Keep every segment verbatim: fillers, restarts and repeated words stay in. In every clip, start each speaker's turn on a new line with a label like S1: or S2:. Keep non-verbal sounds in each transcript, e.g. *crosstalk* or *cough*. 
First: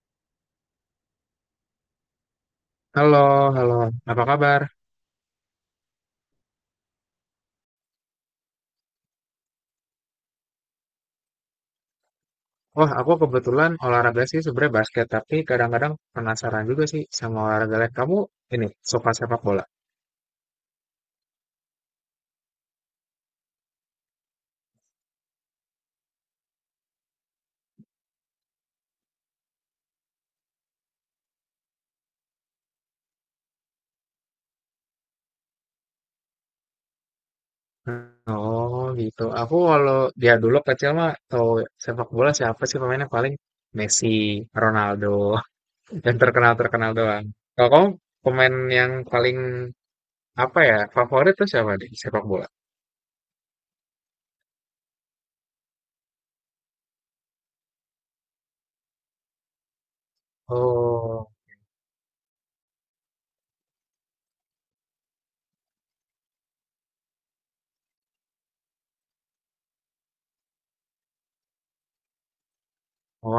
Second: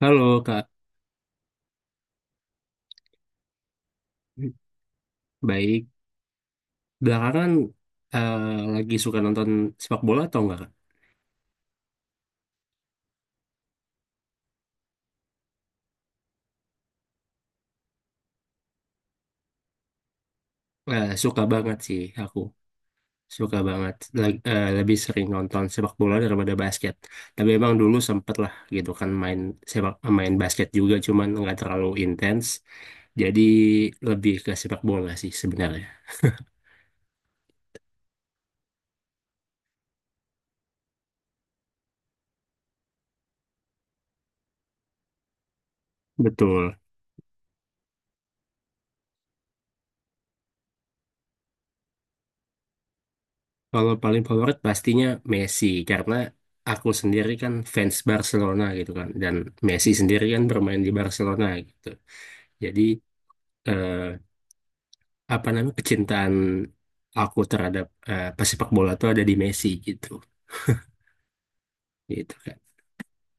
S1: Halo Kak,
S2: Halo, halo. Apa kabar?
S1: baik. Belakangan eh, lagi suka nonton sepak bola atau enggak Kak?
S2: Wah, aku kebetulan olahraga sih sebenarnya basket, tapi kadang-kadang penasaran juga sih sama olahraga lain. Kamu ini suka sepak bola?
S1: Eh, suka banget sih aku, suka banget. Lag- eh, lebih sering nonton sepak bola daripada basket. Tapi emang dulu sempet lah gitu kan main sepak main basket juga, cuman nggak terlalu intens. Jadi lebih ke sepak bola sih sebenarnya.
S2: Oh, gitu. Aku kalau dia dulu kecil mah tahu sepak bola siapa sih pemainnya paling Messi, Ronaldo, *laughs* yang
S1: Betul.
S2: terkenal-terkenal doang. Kalau kamu pemain yang paling apa ya favorit tuh siapa di sepak bola?
S1: Kalau paling favorit pastinya Messi karena aku sendiri kan fans Barcelona gitu kan dan Messi sendiri kan bermain di
S2: Oh.
S1: Barcelona gitu. Jadi eh, apa namanya, kecintaan aku terhadap eh, pesepak bola tuh ada di Messi gitu, gitu kan.
S2: Oh,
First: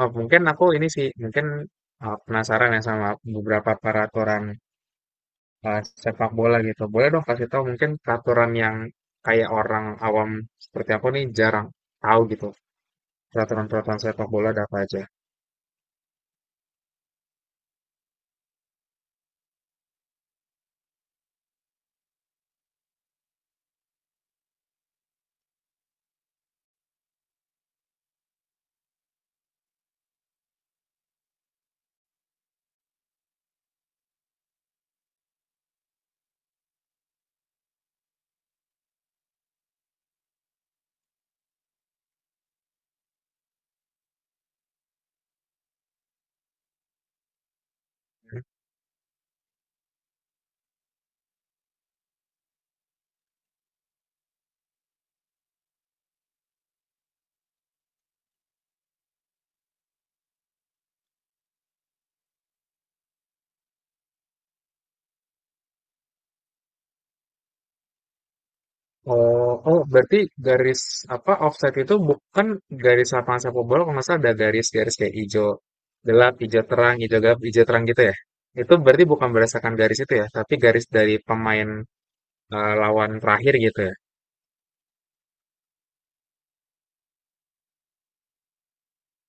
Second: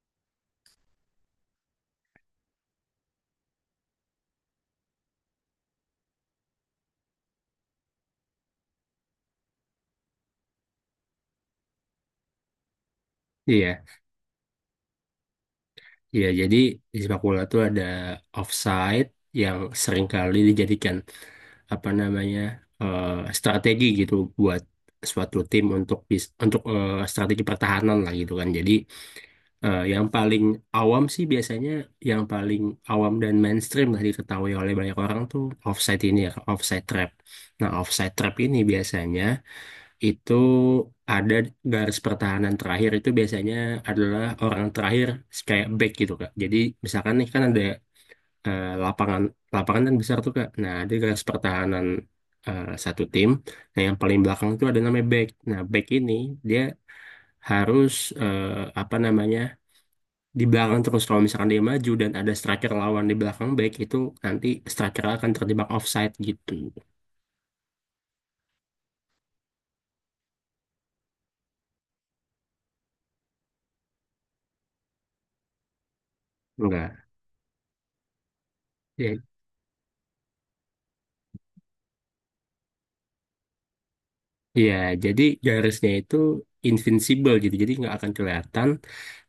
S2: oh, mungkin aku ini sih, mungkin uh, penasaran ya sama beberapa peraturan uh, sepak bola gitu. Boleh dong kasih tahu mungkin peraturan yang kayak orang awam seperti aku nih jarang tahu gitu.
S1: Iya,
S2: Peraturan-peraturan sepak bola ada apa aja?
S1: iya. Jadi di sepak bola tuh ada offside yang seringkali dijadikan apa namanya eh, strategi gitu buat suatu tim untuk bis- untuk eh, strategi pertahanan lah gitu kan. Jadi Eh, yang paling awam sih biasanya yang paling awam dan mainstream lah diketahui oleh banyak orang tuh offside ini ya, offside trap. Nah, offside trap ini biasanya itu ada garis pertahanan terakhir, itu biasanya adalah orang terakhir, kayak back gitu Kak. Jadi misalkan nih kan ada eh, lapangan, lapangan kan besar tuh Kak. Nah, ada garis pertahanan eh, satu tim. Nah, yang paling belakang itu ada namanya back. Nah, back ini dia harus eh, apa namanya, di belakang terus. Kalau misalkan dia maju dan ada striker lawan di belakang back itu, nanti striker akan terjebak offside gitu,
S2: Oh, oh berarti garis apa offside itu bukan garis lapangan sepak bola kalau nggak salah ada garis-garis kayak hijau gelap, hijau terang,
S1: enggak
S2: hijau gelap, hijau terang gitu ya. Itu berarti
S1: ya.
S2: bukan berdasarkan garis itu ya, tapi garis dari pemain eh, lawan terakhir gitu ya.
S1: Iya, jadi garisnya itu invincible gitu, jadi nggak akan kelihatan,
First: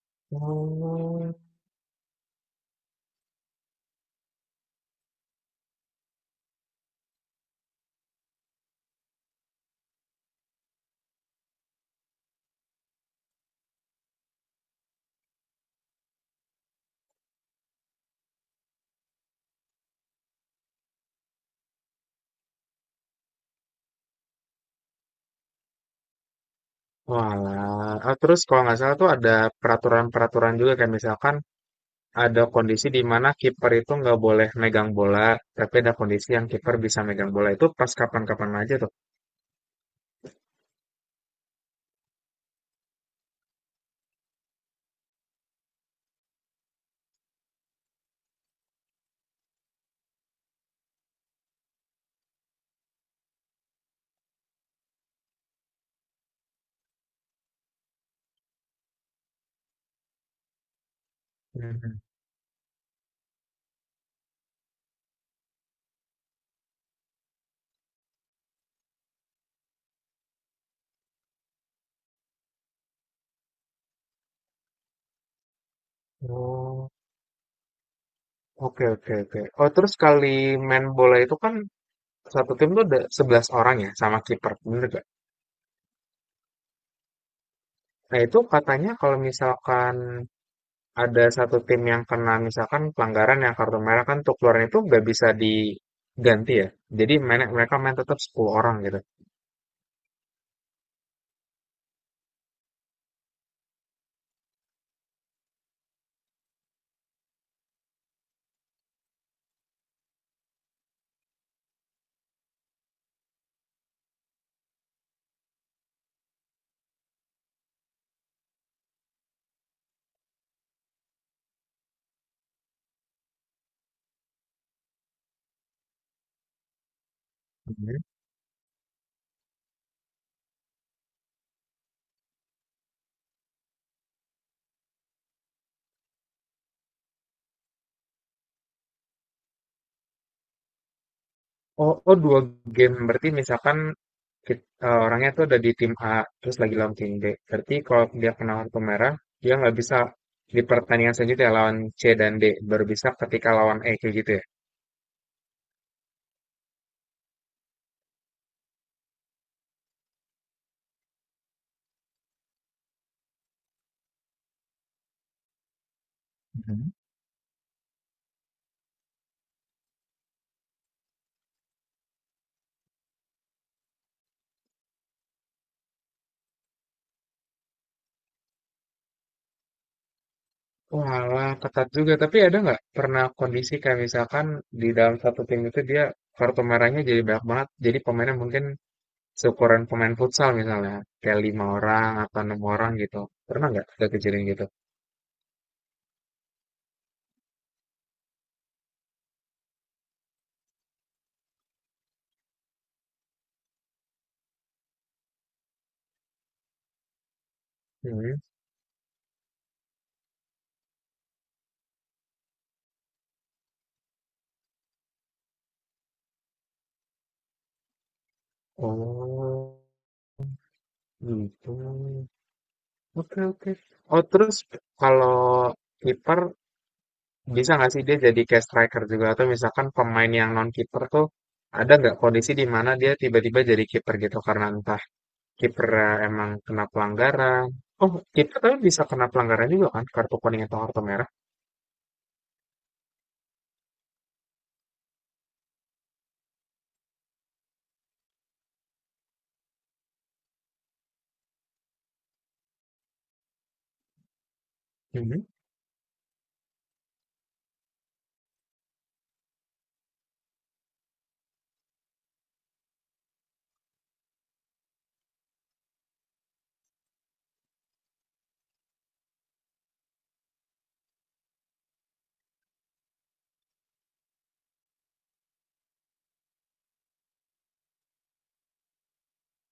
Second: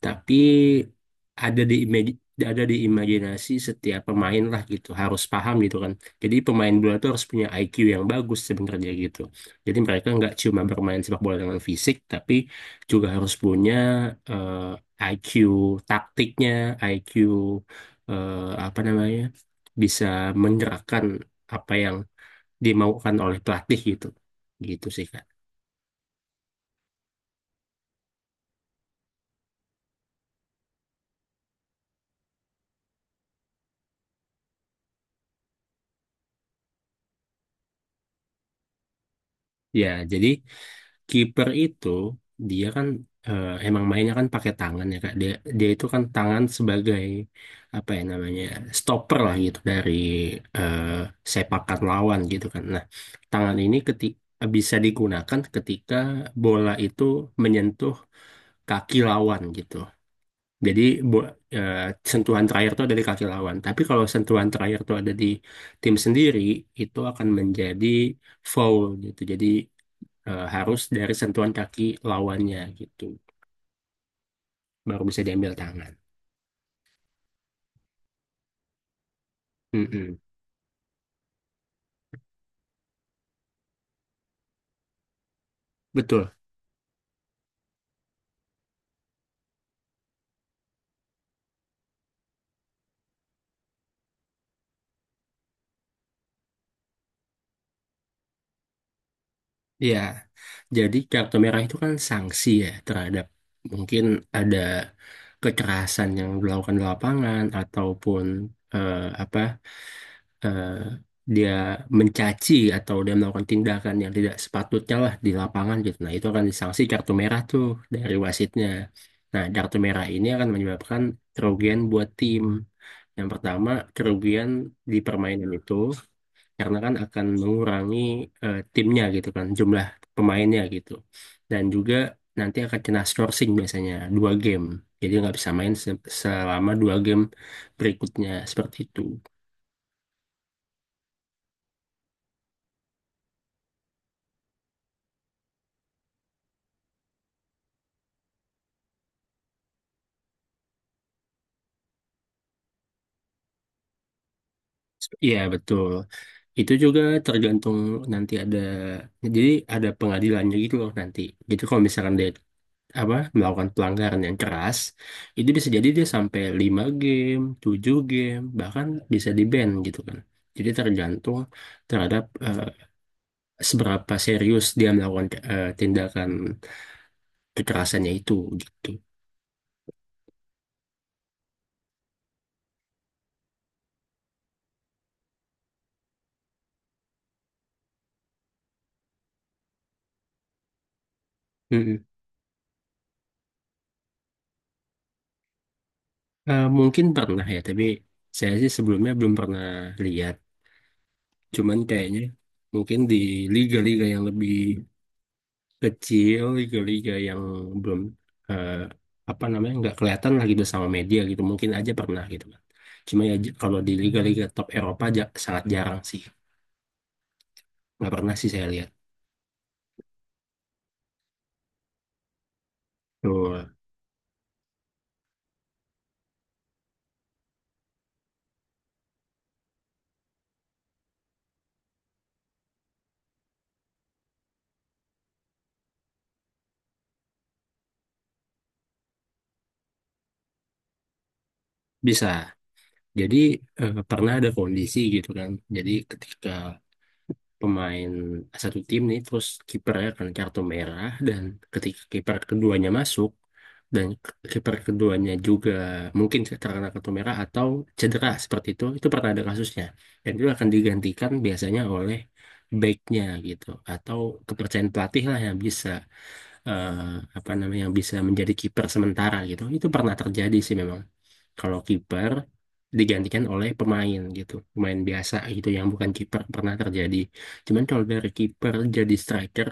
S1: tapi
S2: Oh,
S1: ada di imaj- ada di imajinasi setiap pemain lah gitu, harus paham gitu kan. Jadi pemain bola itu harus punya I Q yang bagus sebenarnya gitu. Jadi mereka nggak cuma bermain sepak bola dengan fisik, tapi juga harus punya eh, I Q taktiknya, I Q eh, apa namanya, bisa menggerakkan apa yang dimaukan oleh pelatih gitu, gitu sih, Kak.
S2: walah. Ah, terus kalau nggak salah tuh ada peraturan-peraturan juga kayak misalkan ada kondisi di mana kiper itu nggak boleh megang bola, tapi ada kondisi yang kiper bisa megang bola itu pas kapan-kapan aja tuh.
S1: Ya, jadi kiper itu dia kan eh, emang mainnya kan pakai tangan ya Kak. Dia dia itu kan tangan sebagai apa ya namanya, stopper lah gitu dari eh, sepakan lawan gitu kan. Nah, tangan ini ketika bisa digunakan ketika bola itu menyentuh kaki lawan gitu. Jadi bo- eh,
S2: Mhm.
S1: sentuhan terakhir itu ada di kaki lawan. Tapi kalau sentuhan terakhir itu ada di tim sendiri, itu akan menjadi foul gitu. Jadi eh, harus dari sentuhan kaki lawannya gitu baru bisa diambil tangan.
S2: Oh, oke oke oke. Oh, terus
S1: Mm-mm.
S2: kali main bola itu kan satu tim tuh ada sebelas orang ya sama kiper, bener gak?
S1: Betul.
S2: Nah, itu katanya kalau misalkan ada satu tim yang kena misalkan pelanggaran yang kartu merah kan untuk keluarin itu nggak bisa diganti ya. Jadi main- mereka main tetap sepuluh orang gitu.
S1: Ya, jadi kartu merah itu kan sanksi ya terhadap mungkin ada kekerasan yang dilakukan di lapangan ataupun eh, apa eh, dia mencaci atau dia melakukan tindakan yang tidak sepatutnya lah di lapangan gitu. Nah, itu akan disanksi kartu merah tuh dari wasitnya. Nah, kartu merah ini akan menyebabkan kerugian buat tim. Yang pertama, kerugian di permainan itu karena kan akan mengurangi
S2: Mhm.
S1: eh, timnya gitu kan, jumlah pemainnya gitu. Dan juga nanti akan kena sourcing biasanya dua game. Jadi nggak bisa main se- selama dua game berikutnya seperti itu.
S2: Oh, oh dua game berarti misalkan kit- eh, orangnya tuh ada di tim A terus lagi lawan tim B. Berarti kalau dia kena kartu merah dia nggak bisa di pertandingan selanjutnya lawan C dan D baru bisa ketika lawan E kayak gitu
S1: Iya betul. Itu juga tergantung, nanti ada, jadi ada pengadilannya gitu loh nanti. Jadi kalau misalkan dia apa melakukan pelanggaran yang keras, itu bisa jadi dia sampai
S2: ya.
S1: lima game, tujuh game, bahkan bisa di-ban gitu kan. Jadi tergantung terhadap eh, seberapa serius dia melakukan eh, tindakan kekerasannya itu gitu.
S2: Walah, ketat juga. Tapi ada nggak pernah kondisi kayak misalkan di dalam satu tim itu dia kartu merahnya jadi banyak banget. Jadi pemainnya mungkin seukuran pemain futsal misalnya. Kayak lima
S1: Mm-mm.
S2: orang atau enam orang gitu. Pernah nggak ada kejadian gitu?
S1: Eh, mungkin pernah ya, tapi saya sih sebelumnya belum pernah lihat. Cuman kayaknya mungkin di liga-liga yang lebih kecil, liga-liga yang belum
S2: Hmm.
S1: eh, apa namanya, nggak kelihatan lagi gitu sama media gitu, mungkin aja pernah gitu kan. Cuma ya j- kalau di liga-liga top Eropa aja sangat jarang sih, nggak pernah sih saya lihat
S2: Oh, gitu. Oke,
S1: tuh.
S2: oke. Oh, terus kalau kiper bisa nggak sih dia jadi kayak striker juga? Atau misalkan pemain yang non kiper tuh ada nggak kondisi di mana dia tiba-tiba jadi kiper gitu karena entah kiper eh, emang kena pelanggaran. Oh, kiper tapi bisa kena pelanggaran juga kan, kartu kuning atau kartu merah.
S1: Bisa jadi eh, pernah ada kondisi gitu kan. Jadi ketika pemain satu tim nih terus kipernya kan kartu merah, dan ketika kiper keduanya masuk dan k- kiper keduanya
S2: Mhm.
S1: juga mungkin terkena kartu merah atau cedera seperti itu itu pernah ada kasusnya. Dan itu akan digantikan biasanya oleh backnya gitu, atau kepercayaan pelatih lah yang bisa eh, apa namanya, yang bisa menjadi kiper sementara gitu. Itu pernah terjadi sih memang. Kalau kiper digantikan oleh pemain gitu, pemain biasa gitu yang bukan kiper, pernah terjadi. Cuman kalau dari kiper jadi striker,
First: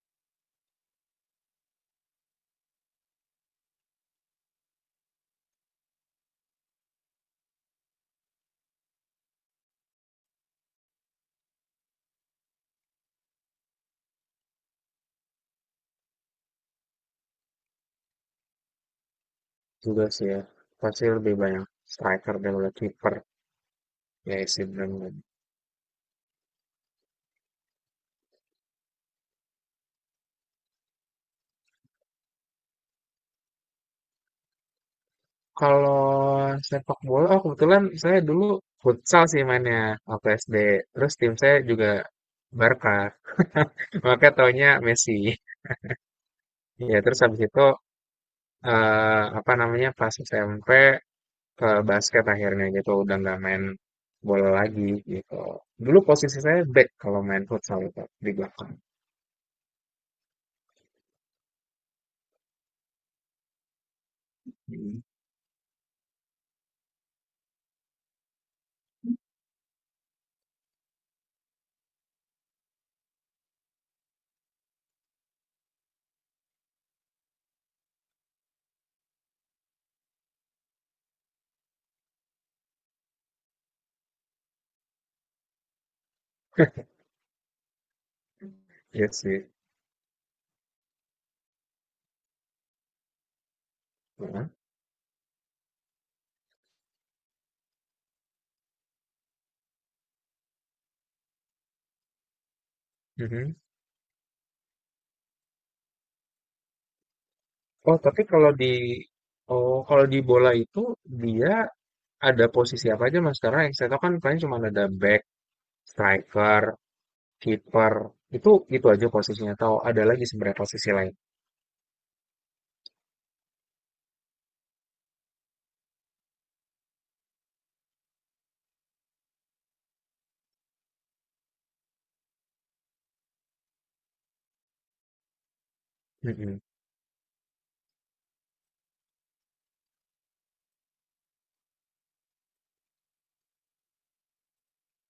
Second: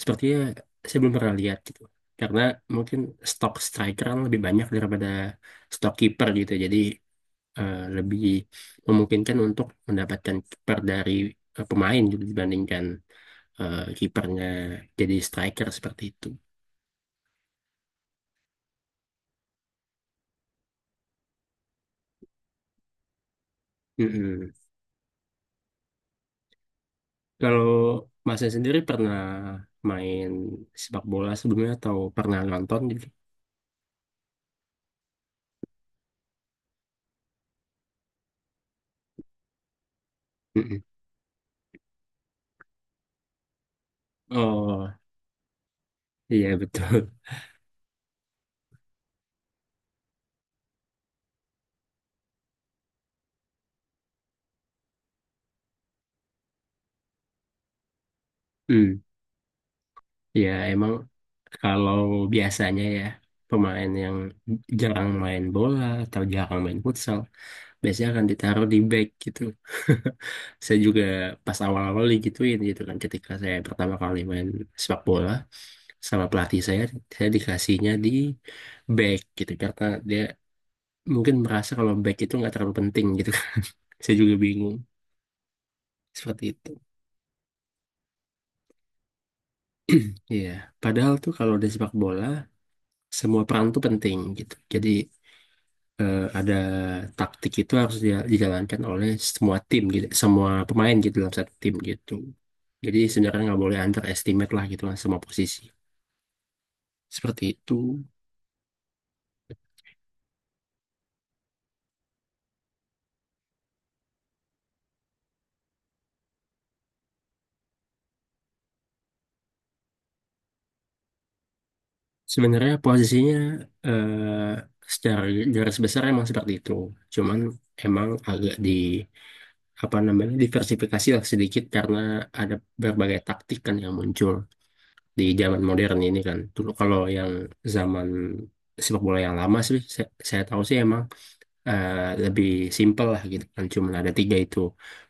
S1: sepertinya saya belum pernah lihat gitu. Karena mungkin stok striker kan lebih banyak daripada stok kiper gitu. Jadi eh, lebih memungkinkan untuk mendapatkan kiper dari eh, pemain gitu, dibandingkan eh, kipernya jadi striker seperti itu.
S2: Juga sih ya, pasti lebih banyak striker daripada kiper. Ya
S1: Mm-mm.
S2: sih benar.
S1: Kalau masnya sendiri pernah main sepak bola sebelumnya atau pernah nonton gitu?
S2: Kalau sepak bola, oh kebetulan saya dulu futsal sih mainnya waktu S D.
S1: Mm-mm.
S2: Terus tim saya juga Barca, *laughs* makanya taunya
S1: Oh,
S2: Messi.
S1: iya
S2: Ya
S1: betul.
S2: terus habis itu eh, apa namanya pas S M P ke basket akhirnya gitu udah nggak main bola lagi gitu dulu posisi saya back kalau main futsal itu di belakang.
S1: Hmm. Ya, *laughs* emang kalau biasanya ya, pemain yang
S2: Hmm,
S1: jarang main bola atau jarang main futsal biasanya akan ditaruh di back gitu. *laughs* Saya juga pas awal-awal digituin gitu kan, ketika saya pertama kali main sepak bola sama pelatih saya saya dikasihnya di back gitu karena dia mungkin merasa kalau back itu nggak terlalu penting gitu kan. *laughs* Saya juga bingung seperti itu.
S2: iya sih.
S1: *clears throat* Iya, padahal tuh kalau di sepak bola semua peran tuh penting
S2: Heeh.
S1: gitu. Jadi eh, ada taktik itu harus dia- dijalankan oleh semua tim gitu, semua pemain gitu dalam satu tim gitu. Jadi sebenarnya
S2: Mhm.
S1: nggak boleh underestimate lah gitu kan semua posisi. Seperti itu.
S2: oh tapi kalau di Oh kalau di bola itu dia ada posisi apa aja mas karena yang saya tahu kan paling cuma ada back striker kiper itu itu aja posisinya atau ada lagi sebenarnya posisi lain.
S1: Sebenarnya posisinya eh, secara garis besar emang seperti itu. Cuman emang agak di apa namanya, diversifikasi lah sedikit, karena ada berbagai taktik kan yang muncul di zaman modern ini kan.
S2: Mhm.
S1: Dulu kalau yang zaman sepak bola yang lama sih saya, saya tahu sih emang eh, lebih simpel lah gitu kan, cuman ada tiga itu.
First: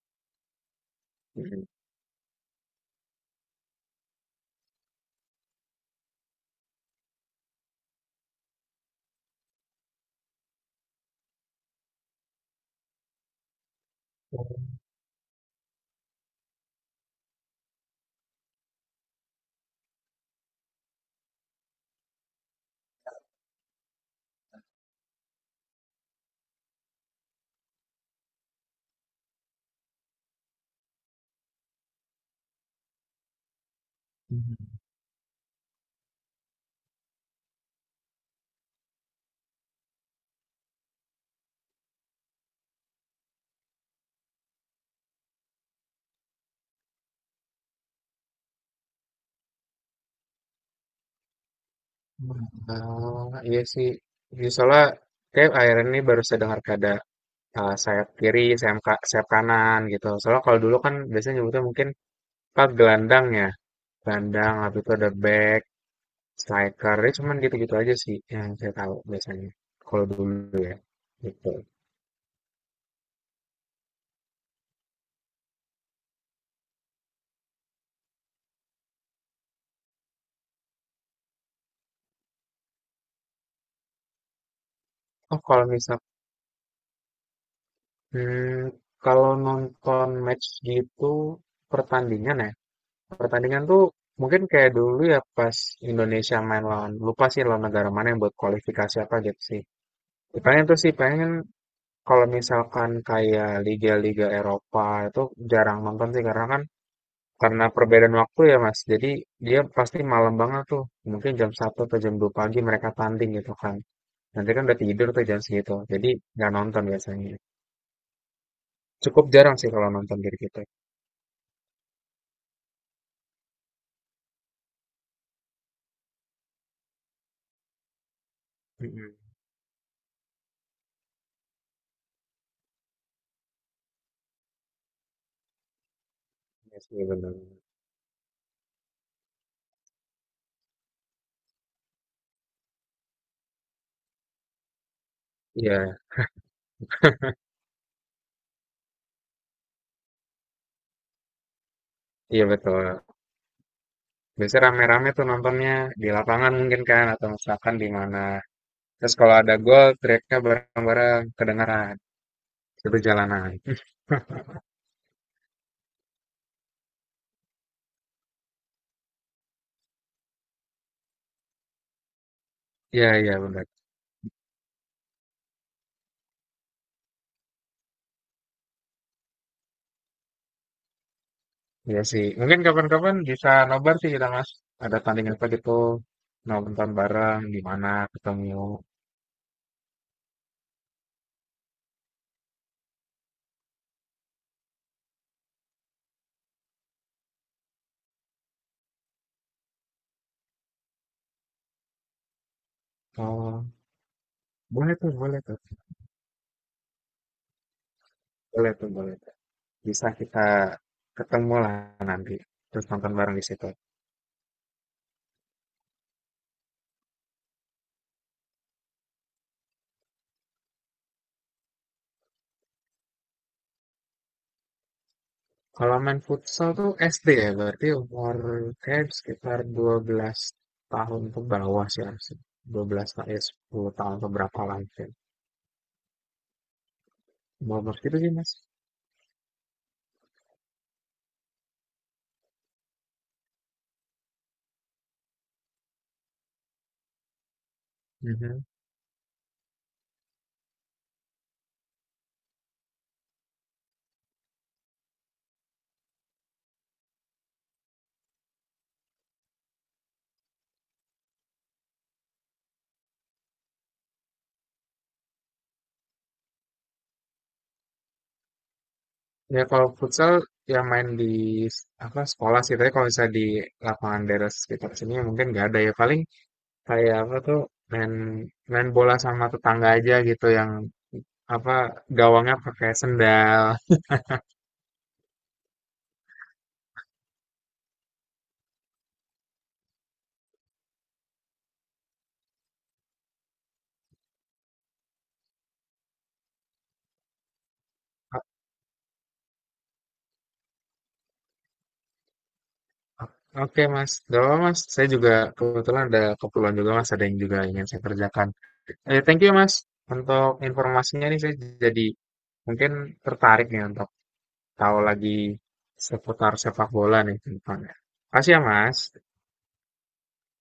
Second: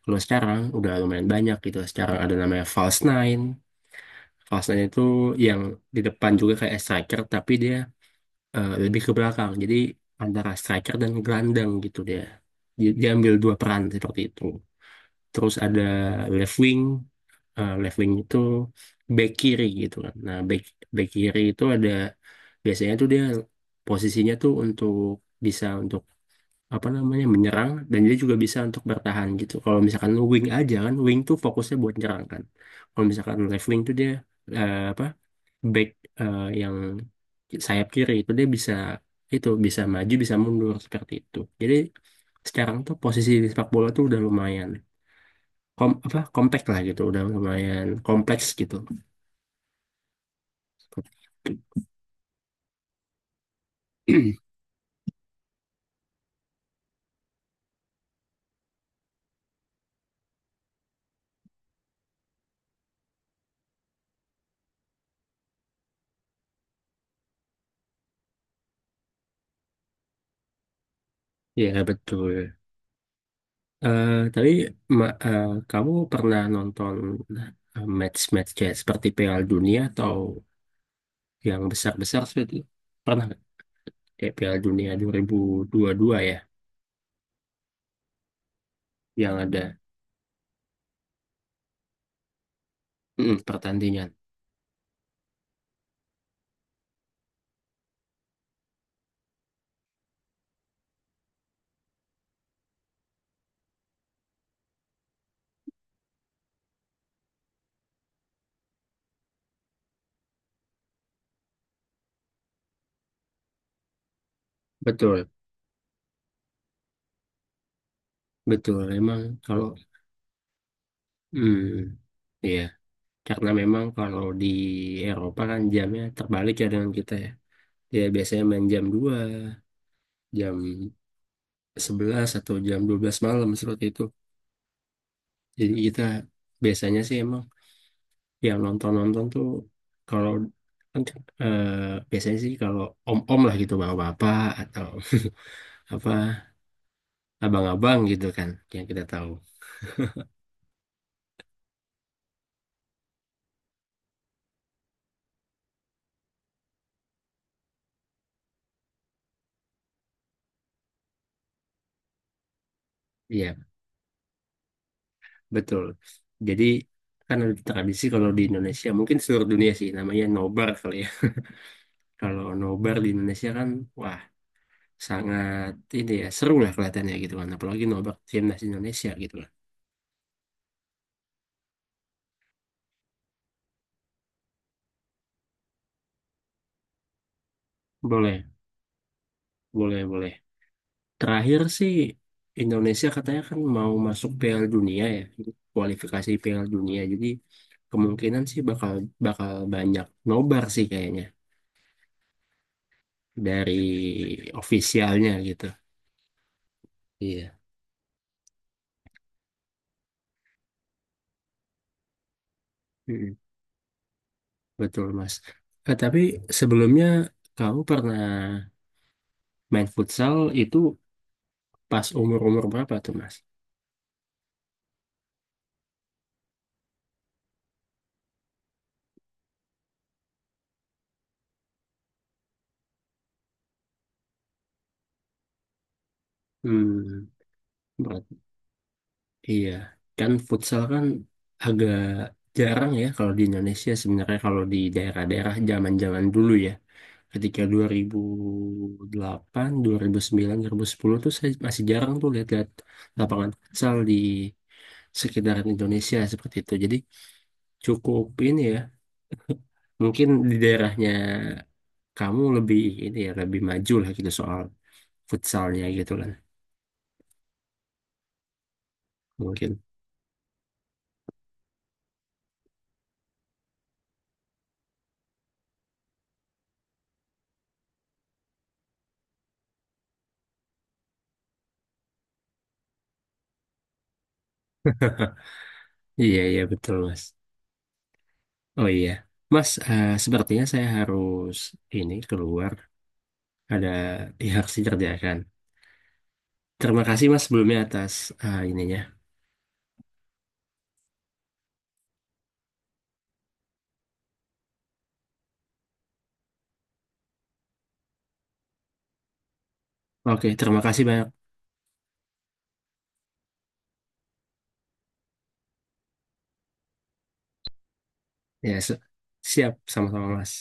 S1: Kalau sekarang udah lumayan banyak
S2: Mhm.
S1: gitu. Sekarang ada namanya false nine. False nine itu yang di depan juga kayak striker tapi dia eh, lebih ke belakang. Jadi antara striker dan gelandang gitu dia. Di- Dia ambil dua peran seperti itu. Terus ada left wing, eh, left wing itu back kiri gitu kan. Nah, back back kiri itu ada, biasanya tuh dia posisinya tuh untuk bisa untuk apa namanya, menyerang, dan dia juga bisa untuk bertahan gitu. Kalau misalkan wing aja kan, wing tuh fokusnya buat nyerang kan. Kalau misalkan left wing tuh dia
S2: Mhm.
S1: eh, apa back, eh, yang sayap kiri itu dia bisa, itu bisa maju bisa mundur seperti itu. Jadi sekarang tuh posisi di sepak bola tuh udah lumayan kom apa kompleks lah gitu, udah lumayan kompleks gitu.
S2: Ah, iya sih. Jadi soalnya kayak akhirnya ini baru saya dengar ada eh, sayap kiri, sayap, ka- sayap kanan gitu. Soalnya kalau dulu kan biasanya nyebutnya mungkin pak gelandang ya, gelandang, habis itu ada back, striker, ya cuman gitu-gitu aja sih yang saya tahu biasanya. Kalau dulu ya, gitu.
S1: Ya betul. Eh tapi ma- eh, kamu pernah nonton eh, match-match kayak seperti Piala Dunia atau yang besar-besar seperti, pernah nggak? Kayak Piala Dunia dua ribu
S2: Oh kalau
S1: dua puluh
S2: misal,
S1: dua ya,
S2: hmm, kalau
S1: yang ada
S2: nonton match gitu pertandingan ya,
S1: mm,
S2: pertandingan tuh
S1: pertandingan.
S2: mungkin kayak dulu ya pas Indonesia main lawan, lupa sih lawan negara mana yang buat kualifikasi apa gitu sih. Ya, paling itu sih pengen. Kalau misalkan kayak liga-liga Eropa itu jarang nonton sih karena kan karena perbedaan waktu ya Mas. Jadi dia pasti malam banget tuh. Mungkin jam satu atau jam dua pagi mereka tanding gitu kan. Nanti kan udah tidur tuh
S1: Betul.
S2: jam segitu. Jadi nggak nonton biasanya.
S1: Betul, memang
S2: Cukup jarang
S1: kalau
S2: sih kalau nonton dari kita.
S1: hmm, iya, karena memang kalau di Eropa kan jamnya terbalik ya dengan kita ya. Ya, biasanya main jam dua,
S2: Mm-mm.
S1: jam sebelas atau jam dua belas malam seperti itu. Jadi kita
S2: Iya
S1: biasanya
S2: sih
S1: sih
S2: benar.
S1: emang yang nonton-nonton tuh kalau kan eh, biasanya sih kalau om-om lah gitu, bapak-bapak, atau *laughs*
S2: Iya,
S1: apa, abang-abang gitu kan yang kita tahu.
S2: iya betul. Biasanya rame-rame tuh nontonnya di lapangan mungkin kan atau misalkan di mana. Terus kalau ada gol teriaknya bareng-bareng kedengaran. Itu jalanan.
S1: Iya,
S2: *laughs*
S1: betul. Jadi kan ada tradisi, kalau di Indonesia, mungkin seluruh dunia sih, namanya nobar kali ya. *laughs* Kalau nobar di
S2: Iya, iya
S1: Indonesia
S2: benar.
S1: kan, wah, sangat ini ya, seru lah kelihatannya gitu kan. Apalagi nobar timnas Indonesia gitu lah.
S2: Iya sih. Mungkin kapan-kapan bisa nobar sih kita, Mas. Ada tanding apa gitu. Nonton bareng di mana
S1: Boleh,
S2: ketemu.
S1: boleh, boleh. Terakhir sih Indonesia katanya kan mau masuk Piala Dunia ya, kualifikasi Piala Dunia. Jadi kemungkinan sih bakal bakal banyak nobar sih kayaknya
S2: Oh,
S1: dari
S2: boleh tuh,
S1: ofisialnya
S2: boleh tuh.
S1: gitu. Iya.
S2: Boleh tuh, boleh tuh. Bisa kita ketemu lah nanti. Terus nonton bareng di situ.
S1: Betul, Mas. Eh, tapi sebelumnya kamu pernah main futsal itu pas umur-umur berapa tuh, Mas?
S2: Kalau main futsal tuh S D ya, berarti umur kayak sekitar dua belas tahun ke bawah sih harusnya. Dua belas tahun, ya sepuluh tahun ke berapa lah mungkin.
S1: Hmm,
S2: Umur segitu
S1: berat.
S2: sih, Mas.
S1: Iya. Kan futsal kan agak jarang ya kalau di Indonesia sebenarnya, kalau di daerah-daerah zaman-zaman dulu ya. Ketika dua dua ribu
S2: Mhm.
S1: ribu delapan, dua ribu sembilan, dua ribu sepuluh tuh, saya masih jarang tuh lihat-lihat lapangan futsal di sekitaran Indonesia seperti itu. Jadi cukup ini ya. Mungkin di daerahnya kamu lebih ini ya, lebih maju lah gitu soal futsalnya gitu kan
S2: Ya
S1: mungkin.
S2: kalau futsal ya main di s- apa sekolah sih, tapi kalau misalnya di lapangan daerah sekitar sini ya mungkin nggak ada ya paling kayak apa tuh main main bola sama tetangga aja gitu yang apa gawangnya pakai sendal.
S1: Iya, iya, betul, Mas. Oh iya Mas, eh, sepertinya saya harus ini keluar, ada yang harus dikerjakan. Terima kasih Mas sebelumnya atas
S2: O-
S1: eh, ininya.
S2: Oke mas, gak apa mas. Saya juga kebetulan ada keperluan juga mas, ada yang juga ingin saya kerjakan. Eh, thank you mas
S1: Oke
S2: untuk
S1: terima kasih
S2: informasinya
S1: banyak.
S2: nih saya jadi mungkin tertarik nih untuk tahu lagi seputar sepak bola nih ke depannya. Makasih ya
S1: Ya
S2: mas.
S1: se- siap, sama-sama Mas.